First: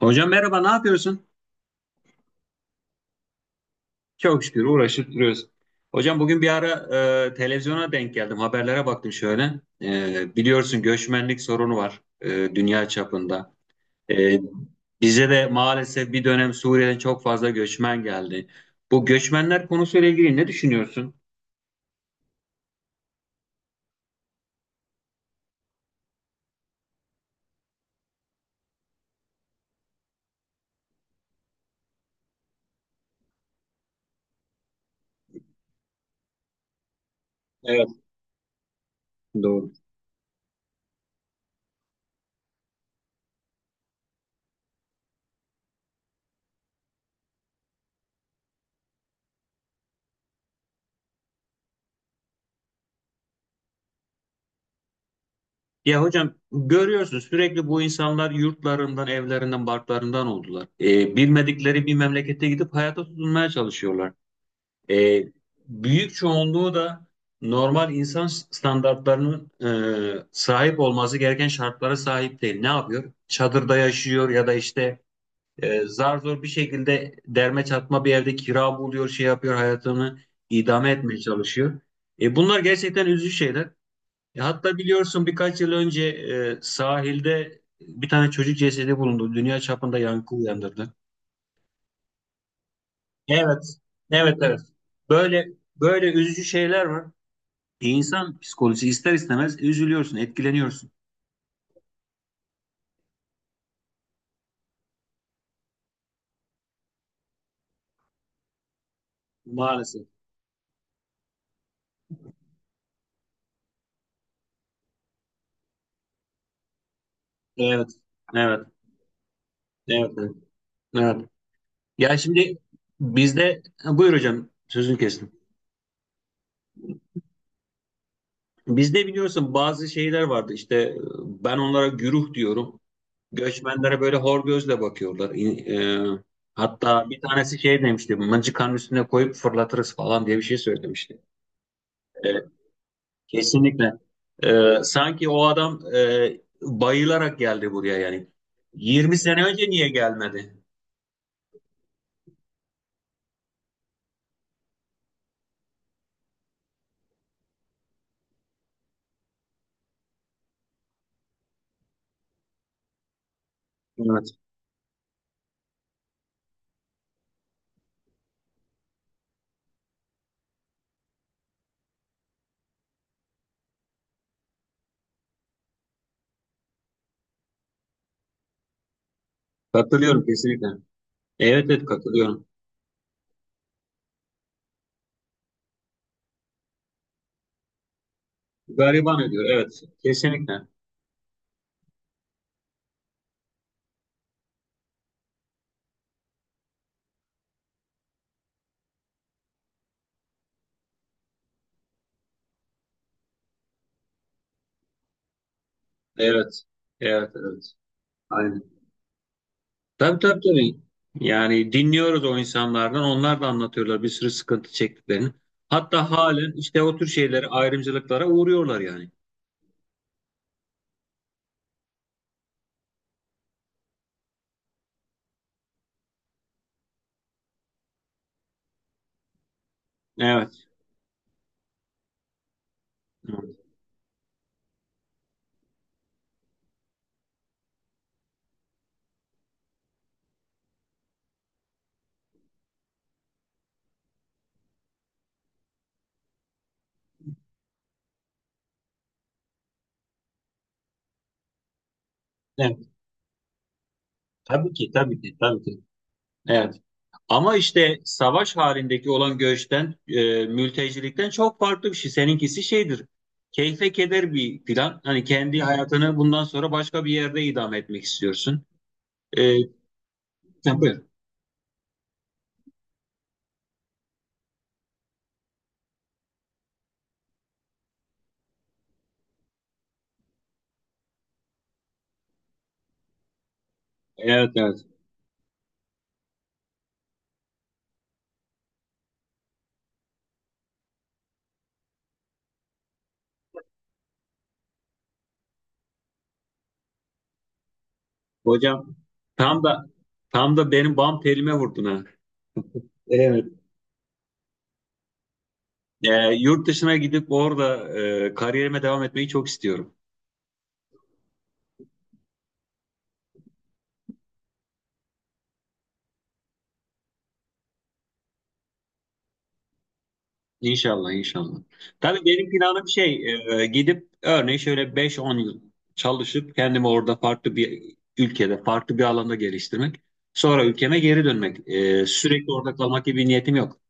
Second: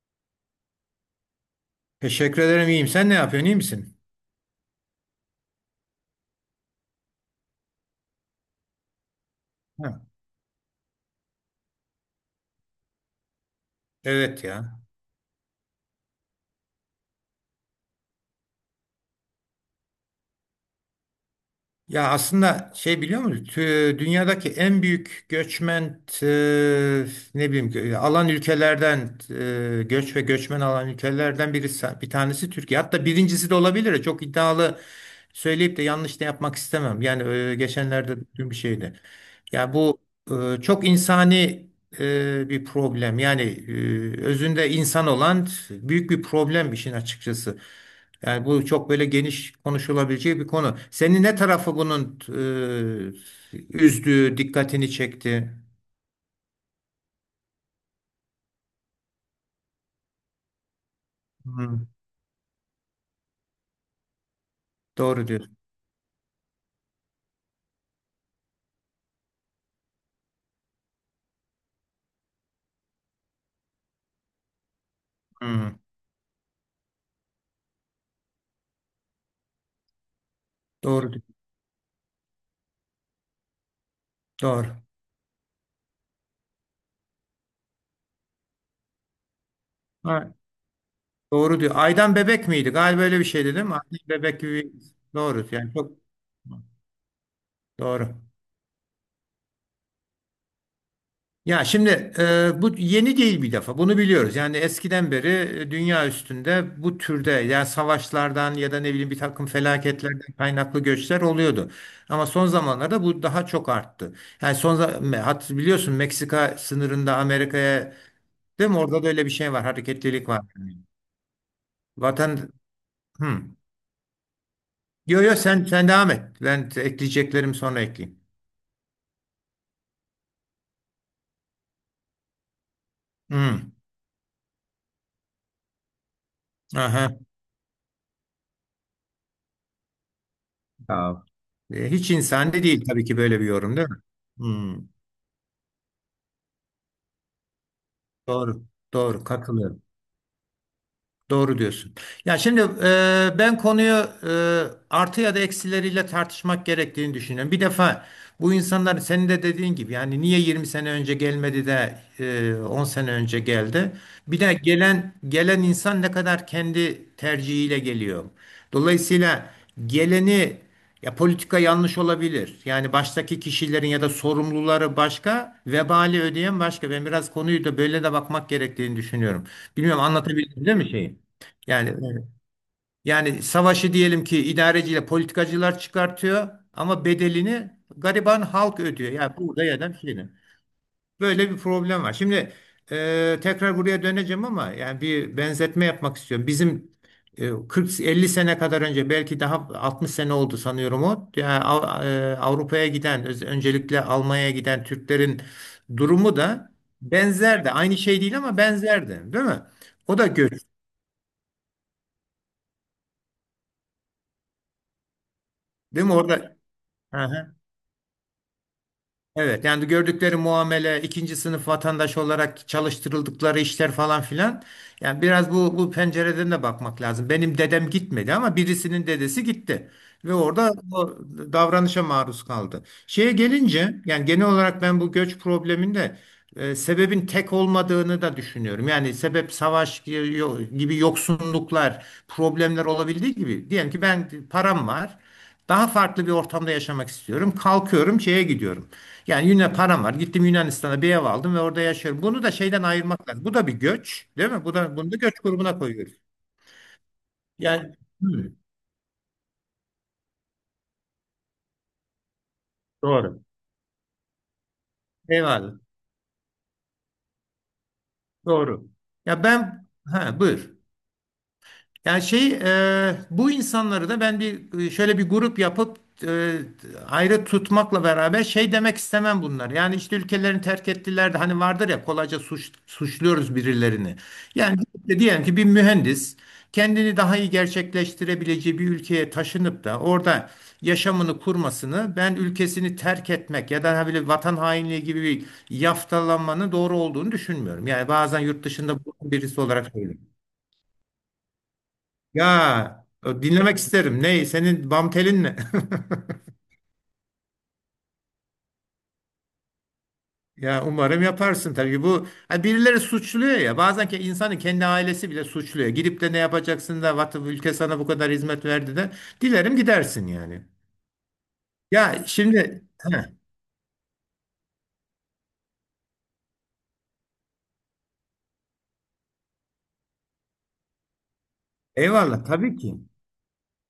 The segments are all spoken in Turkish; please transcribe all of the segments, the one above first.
Hocam merhaba, ne yapıyorsun? Teşekkür ederim iyiyim. Sen ne yapıyorsun iyi misin? Çok şükür uğraşıp duruyoruz. Hocam bugün bir ara televizyona denk geldim, haberlere baktım şöyle. Ha, Biliyorsun göçmenlik sorunu var dünya çapında. E, evet ya. Bize de maalesef bir dönem Suriye'den çok fazla göçmen geldi. Bu göçmenler konusuyla ilgili ne düşünüyorsun? Ya aslında şey biliyor musun? Dünyadaki en büyük göçmen e, ne bileyim alan ülkelerden göç ve göçmen alan ülkelerden birisi bir tanesi Türkiye. Hatta birincisi de olabilir. Çok iddialı söyleyip de yanlış da yapmak istemem. Yani Evet, geçenlerde dün bir şeydi. doğru. Ya bu çok insani bir problem. Yani özünde insan olan büyük bir problem işin açıkçası. Yani bu çok böyle geniş konuşulabileceği bir konu. Seni ne tarafı bunun üzdü, dikkatini çekti? Ya hocam görüyorsun sürekli bu insanlar yurtlarından, evlerinden, barklarından oldular. Bilmedikleri Hmm, bir memlekete gidip hayata tutunmaya çalışıyorlar. E, doğru diyorsun. Büyük çoğunluğu da normal insan standartlarının sahip olması gereken şartlara sahip değil. Ne yapıyor? Çadırda yaşıyor ya da işte Hmm, zar zor bir şekilde derme çatma bir evde kira buluyor, şey yapıyor, hayatını idame doğru etmeye diyor. çalışıyor. Bunlar gerçekten üzücü şeyler. Doğru. Hatta biliyorsun birkaç yıl önce sahilde bir tane çocuk cesedi bulundu. Dünya çapında yankı Ha, uyandırdı. doğru diyor. Aydan bebek miydi? Galiba öyle bir şeydi Evet, değil mi? Aydan evet, bebek evet. gibi. Doğru. Böyle Yani çok böyle üzücü şeyler var. doğru. İnsan psikolojisi ister istemez üzülüyorsun, etkileniyorsun. Ya şimdi bu yeni değil bir defa. Bunu biliyoruz. Yani eskiden beri dünya üstünde bu türde yani savaşlardan ya da ne bileyim bir takım Maalesef. felaketlerden kaynaklı göçler oluyordu. Ama son zamanlarda bu daha çok arttı. Yani son za- hat biliyorsun Meksika sınırında Evet. Amerika'ya Evet. değil mi? Orada da öyle bir şey var. Evet. Hareketlilik Evet. var. Evet. Ya Vatan, şimdi hmm. bizde. Ha, buyur hocam, sözünü Yo kestim. yo, sen devam et. Ben ekleyeceklerim sonra ekleyeyim. Bizde biliyorsun bazı şeyler vardı. İşte ben onlara güruh diyorum. Hmm. Göçmenlere böyle hor gözle bakıyorlar. E, hatta Aha. bir tanesi şey demişti. Mıncıkanın üstüne koyup fırlatırız falan diye bir şey söylemişti. Ya, hiç E, insani değil tabii ki böyle bir yorum değil Kesinlikle. mi? Ee, Hmm. sanki o adam bayılarak geldi buraya yani. Doğru. 20 Doğru. sene önce Katılıyorum. niye gelmedi? Doğru diyorsun. Ya şimdi ben konuyu e, artı ya da eksileriyle tartışmak gerektiğini düşünüyorum. Bir defa bu insanlar senin de dediğin gibi yani niye 20 sene önce gelmedi de 10 sene önce geldi? Evet. Bir de gelen gelen insan ne kadar kendi tercihiyle geliyor. Dolayısıyla geleni ya politika yanlış olabilir. Yani baştaki kişilerin ya da sorumluları başka, vebali ödeyen başka. Ben biraz konuyu da böyle de bakmak gerektiğini düşünüyorum. Bilmiyorum Katılıyorum anlatabildim kesinlikle. değil mi şeyi? Evet evet Yani, evet. katılıyorum. Yani savaşı diyelim ki idareciyle politikacılar çıkartıyor ama bedelini gariban halk ödüyor. Gariban Yani ediyor. burada ya Evet. da bir şeyde. Kesinlikle. Böyle bir problem var. Şimdi tekrar buraya döneceğim ama yani bir benzetme yapmak istiyorum. Bizim 40-50 sene kadar önce belki daha 60 sene oldu sanıyorum o. Yani Avrupa'ya giden öncelikle Almanya'ya giden Türklerin durumu Evet. da Evet benzerdi. evet. Aynı şey değil ama Aynen. benzerdi, değil mi? Tabii O da tabii göç, tabii. Yani dinliyoruz o insanlardan. Onlar da anlatıyorlar bir sürü sıkıntı çektiklerini. değil Hatta mi? halen Orada. işte o tür şeylere, Aha. ayrımcılıklara uğruyorlar yani. Evet, yani gördükleri muamele, ikinci sınıf vatandaş olarak çalıştırıldıkları işler falan filan. Yani biraz bu pencereden de bakmak lazım. Benim dedem gitmedi ama birisinin dedesi gitti ve Evet. orada o davranışa maruz kaldı. Şeye Evet. gelince yani genel olarak ben bu göç probleminde sebebin tek olmadığını da düşünüyorum. Yani sebep savaş gibi yoksunluklar, problemler olabildiği gibi diyelim ki ben param var. Daha farklı bir ortamda yaşamak istiyorum. Kalkıyorum, şeye gidiyorum. Yani Yunan param var. Gittim Yunanistan'a bir ev aldım ve orada yaşıyorum. Bunu da Evet. şeyden ayırmak lazım. Bu da bir göç, değil mi? Tabii Bu ki, da bunu da tabii göç ki, tabii grubuna ki. koyuyoruz. Evet. Ama Yani, işte hı, savaş halindeki olan göçten, mültecilikten çok farklı bir şey. Seninkisi şeydir. doğru. Keyfe keder bir plan. Hani kendi Eyvallah. hayatını bundan sonra başka bir yerde idame etmek istiyorsun. Doğru. Ya E, ben, ha, buyur. tabii. Yani şey bu insanları da ben bir şöyle bir grup yapıp e, ayrı tutmakla beraber şey demek istemem bunlar. Yani işte ülkelerini terk ettiler de hani vardır ya kolayca suçluyoruz birilerini. Evet, Yani evet. işte diyelim ki bir mühendis kendini daha iyi gerçekleştirebileceği bir ülkeye taşınıp da orada yaşamını kurmasını ben ülkesini terk etmek ya da hani böyle vatan hainliği gibi bir yaftalanmanın doğru olduğunu düşünmüyorum. Yani bazen yurt dışında Hocam bulunan birisi tam da olarak söylüyorum. tam da benim bam telime vurdun ha. Ya Evet. dinlemek isterim. Ne? Senin bam telin ne? Yurt dışına gidip orada kariyerime devam etmeyi çok istiyorum. Ya umarım yaparsın tabii, bu ha, birileri suçluyor ya bazen ki insanın kendi ailesi bile suçluyor. Gidip de ne yapacaksın da vatı ülke sana bu kadar hizmet verdi de dilerim gidersin yani. İnşallah, inşallah. Tabii Ya benim şimdi, planım heh, şey, gidip örneğin şöyle beş on yıl çalışıp kendimi orada farklı bir ülkede, farklı bir alanda geliştirmek. Sonra ülkeme geri dönmek. Eyvallah Sürekli orada tabii ki. kalmak gibi bir niyetim yok.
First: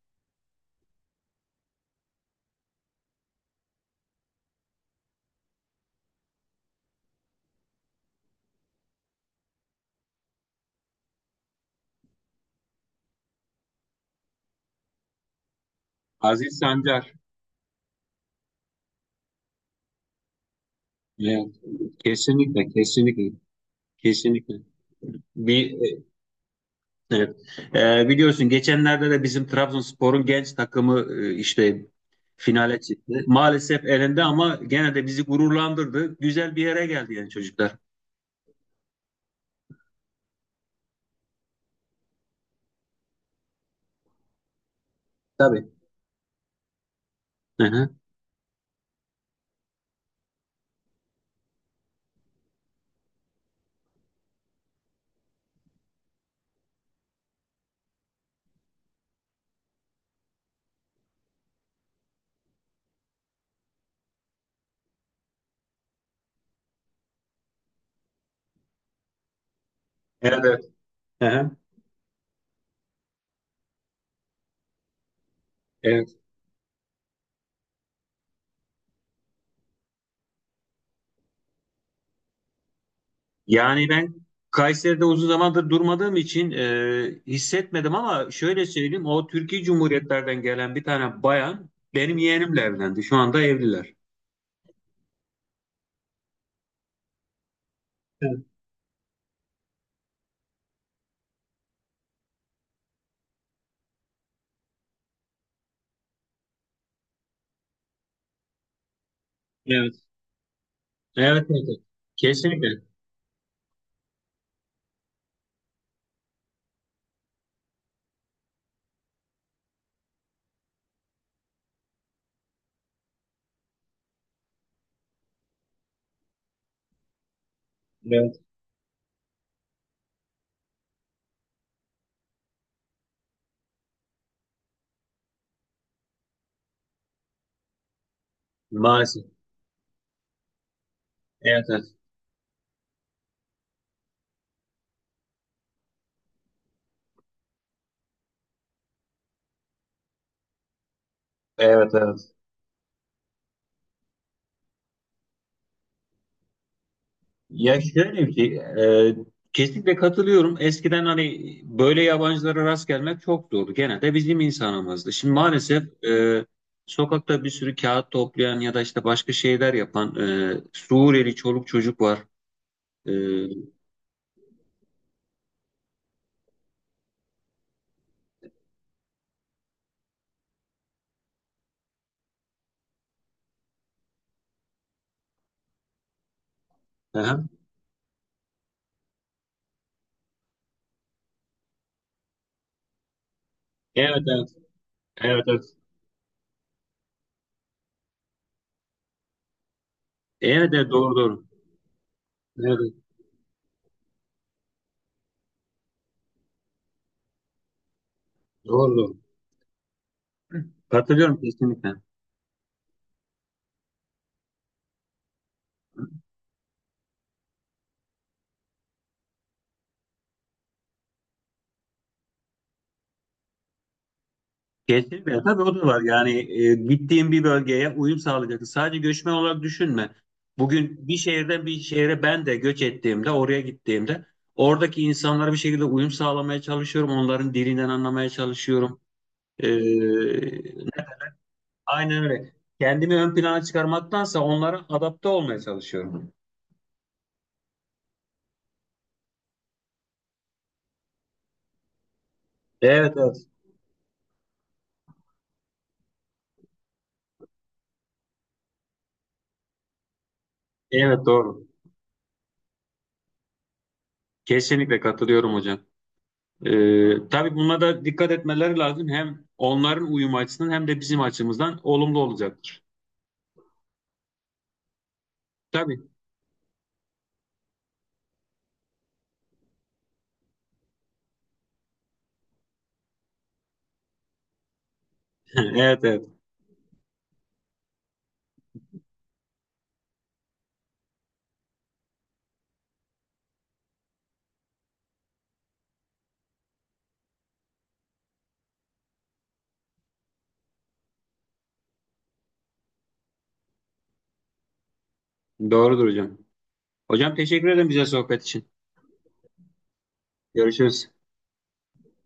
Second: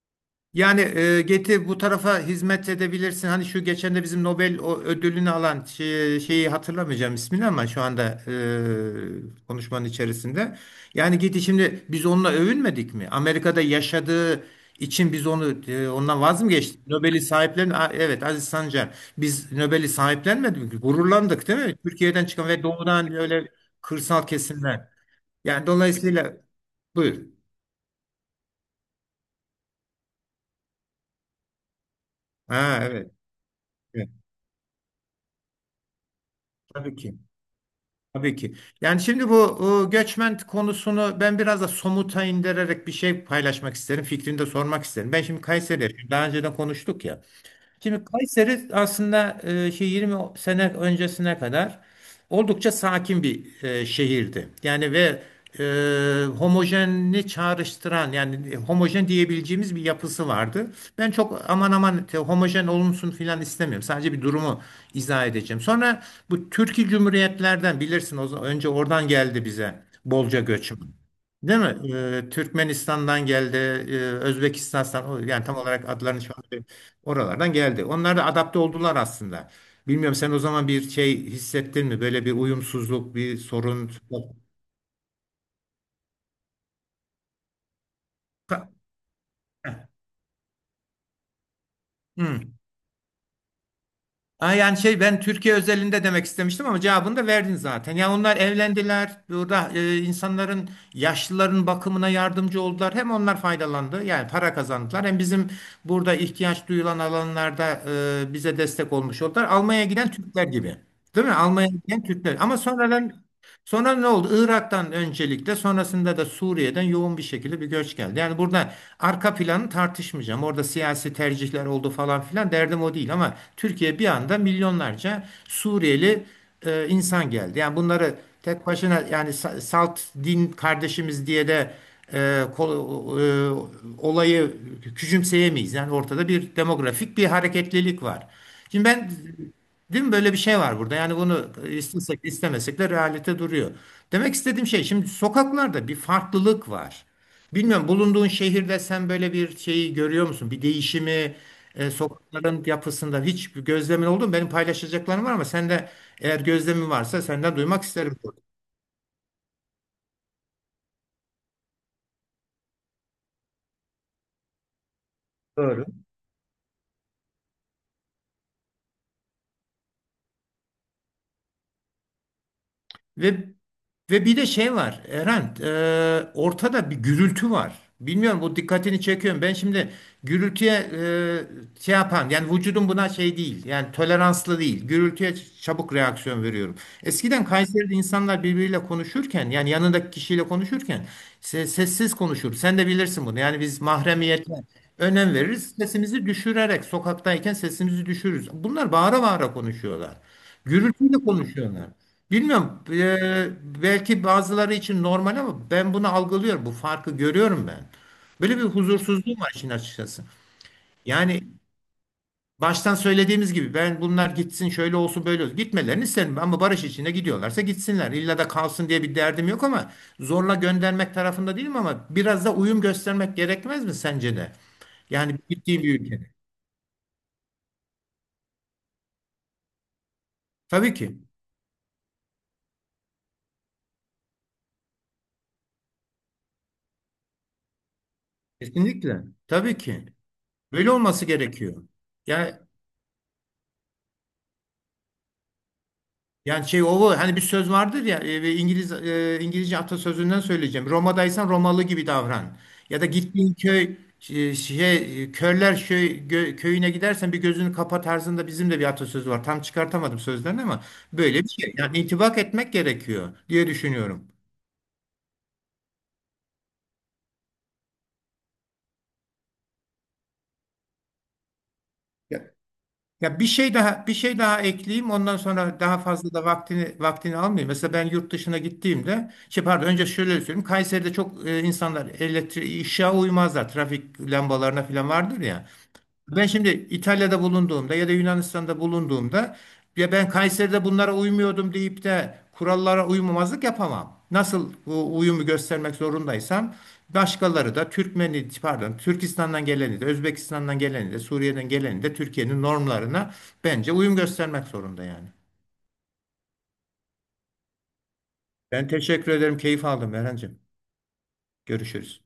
Yani getir bu tarafa hizmet edebilirsin. Hani şu geçen de bizim Nobel o ödülünü alan şeyi hatırlamayacağım ismini ama şu anda konuşmanın içerisinde. Yani git şimdi biz onunla övünmedik mi? Amerika'da yaşadığı için biz onu ondan vaz mı Aziz geçtik? Sancar, Nobel'i evet, Aziz Sancar. Biz Nobel'i sahiplenmedik mi? e, Gururlandık değil mi? Türkiye'den çıkan ve kesinlikle, doğudan, kesinlikle, öyle kırsal kesinlikle. kesimler. Yani Bir e, dolayısıyla, buyur. Evet. Biliyorsun geçenlerde de bizim Trabzonspor'un genç takımı işte finale Ha, evet. çıktı. Maalesef Evet. elinde ama gene de bizi gururlandırdı. Güzel bir yere Tabii geldi ki. yani çocuklar. Tabii ki. Yani şimdi bu göçmen konusunu ben biraz da somuta indirerek bir şey paylaşmak isterim. Fikrini de sormak isterim. Ben şimdi Tabii. Kayseri'de, daha önceden konuştuk ya. Hı hı. Şimdi Kayseri aslında 20 sene öncesine kadar oldukça sakin bir şehirdi. Yani ve homojenini çağrıştıran yani homojen diyebileceğimiz bir yapısı vardı. Ben çok aman aman homojen olunsun filan istemiyorum. Sadece bir durumu izah edeceğim. Sonra bu Türkiye Cumhuriyetlerden, bilirsin o zaman, önce oradan geldi bize bolca Evet. Evet. göçmen. Hı hı. Değil mi? Türkmenistan'dan geldi, Özbekistan'dan yani tam olarak Evet. adlarını şu an oralardan geldi. Onlar da adapte oldular aslında. Bilmiyorum sen o zaman bir şey hissettin mi? Böyle bir uyumsuzluk, bir Yani sorun. ben Kayseri'de uzun zamandır durmadığım için hissetmedim ama şöyle Ka- söyleyeyim, o Türkiye Cumhuriyetlerden gelen bir tane bayan benim Hı. yeğenimle evlendi. Şu anda evliler. Ha, yani şey, ben Türkiye özelinde demek istemiştim ama cevabını da verdin zaten. Yani onlar Evet. evlendiler. Burada insanların, yaşlıların bakımına yardımcı oldular. Hem onlar faydalandı. Yani para kazandılar. Hem bizim burada ihtiyaç duyulan alanlarda bize destek olmuş oldular. Almanya'ya Evet. giden Türkler gibi. Değil mi? Evet. Almanya'ya Evet. giden Türkler. Ama Kesinlikle. sonradan. Sonra ne oldu? Irak'tan öncelikle, sonrasında da Suriye'den yoğun bir şekilde bir göç geldi. Yani burada arka planı tartışmayacağım. Orada siyasi tercihler oldu falan filan, derdim o değil, ama Türkiye bir anda milyonlarca Suriyeli insan geldi. Yani bunları Evet. tek başına yani salt din kardeşimiz diye de e, kol- e, olayı küçümseyemeyiz. Yani ortada bir demografik bir hareketlilik var. Şimdi ben, Maalesef. değil mi, böyle bir şey var burada. Yani bunu Evet. Evet. istesek istemesek de realite duruyor. Demek istediğim şey, şimdi sokaklarda bir farklılık var. Bilmiyorum bulunduğun şehirde sen böyle bir şeyi görüyor musun? Bir değişimi Evet. Evet. sokakların yapısında hiç bir gözlemin oldu mu? Benim paylaşacaklarım var ama sen de eğer gözlemin varsa senden Ya duymak isterim. şöyle bir şey, e, kesinlikle katılıyorum. Eskiden hani böyle yabancılara rast gelmek çok zordu. Genelde bizim insanımızdı. Şimdi Doğru. maalesef sokakta bir sürü kağıt toplayan ya da işte başka şeyler yapan Suriyeli çoluk çocuk var. E, Ve ve bir de şey var Erhan, ortada bir gürültü var. Bilmiyorum bu dikkatini çekiyorum. Ben şimdi gürültüye şey yapan, yani vücudum buna şey değil yani toleranslı değil. Gürültüye çabuk reaksiyon veriyorum. aha. Eskiden Kayseri'de insanlar birbiriyle konuşurken, yani yanındaki kişiyle konuşurken sessiz konuşur. Sen de bilirsin bunu. Yani biz Evet, evet, mahremiyete önem evet, evet. veririz. Sesimizi düşürerek, sokaktayken sesimizi düşürürüz. Bunlar bağıra bağıra konuşuyorlar. Evet, evet, doğru, Gürültüyle doğru. konuşuyorlar. Evet, Bilmiyorum. Belki bazıları için normal ama ben bunu algılıyorum. Bu farkı görüyorum ben. Böyle bir doğru, doğru. huzursuzluğum var işin açıkçası. Katılıyorum Yani kesinlikle. baştan söylediğimiz gibi, ben bunlar gitsin şöyle olsun böyle olsun. Gitmelerini isterim ama barış içinde gidiyorlarsa gitsinler. İlla da kalsın diye bir derdim yok ama zorla göndermek tarafında değilim, ama biraz da uyum göstermek gerekmez mi sence de? Yani Kesinlikle tabii o gittiği da bir var. ülkede. Yani gittiğin bir bölgeye uyum sağlayacaksın. Sadece göçmen olarak düşünme. Tabii Bugün bir ki. şehirden bir şehre ben de göç ettiğimde, oraya gittiğimde oradaki insanlara bir şekilde uyum sağlamaya çalışıyorum. Onların dilinden anlamaya çalışıyorum. Kesinlikle. E, Tabii ki. Böyle olması gerekiyor. aynen öyle. Yani Kendimi ön plana çıkarmaktansa onlara adapte olmaya çalışıyorum. Yani şey o bu. Hani bir söz vardır ya, ve İngilizce atasözünden söyleyeceğim. Roma'daysan Romalı gibi davran. Ya da Evet, evet. gittiğin köy e, şey e, körler köyüne gidersen bir gözünü kapa tarzında bizim de bir atasözü var. Tam çıkartamadım sözlerini ama Evet, böyle bir doğru. şey. Yani intibak etmek gerekiyor diye düşünüyorum. Kesinlikle katılıyorum hocam. Tabii buna da dikkat etmeleri lazım. Hem onların uyum açısından hem de bizim açımızdan olumlu olacaktır. Ya bir şey daha ekleyeyim. Ondan sonra daha Tabii. fazla da vaktini almayayım. Mesela ben yurt dışına gittiğimde, şey pardon, önce şöyle söyleyeyim. Kayseri'de çok insanlar elektrik ışığa uymazlar. Trafik lambalarına falan vardır ya. Evet evet. Ben şimdi İtalya'da bulunduğumda ya da Yunanistan'da bulunduğumda, ya ben Kayseri'de bunlara uymuyordum deyip de kurallara uymamazlık yapamam. Nasıl bu uyumu göstermek zorundaysam, başkaları da Türkmeni, pardon, Türkistan'dan geleni de, Özbekistan'dan geleni de, Suriye'den geleni de Türkiye'nin normlarına bence uyum göstermek zorunda yani. Doğrudur hocam. Hocam teşekkür ederim bize sohbet için. Ben teşekkür ederim. Keyif aldım Erhancığım. Görüşürüz. Görüşürüz.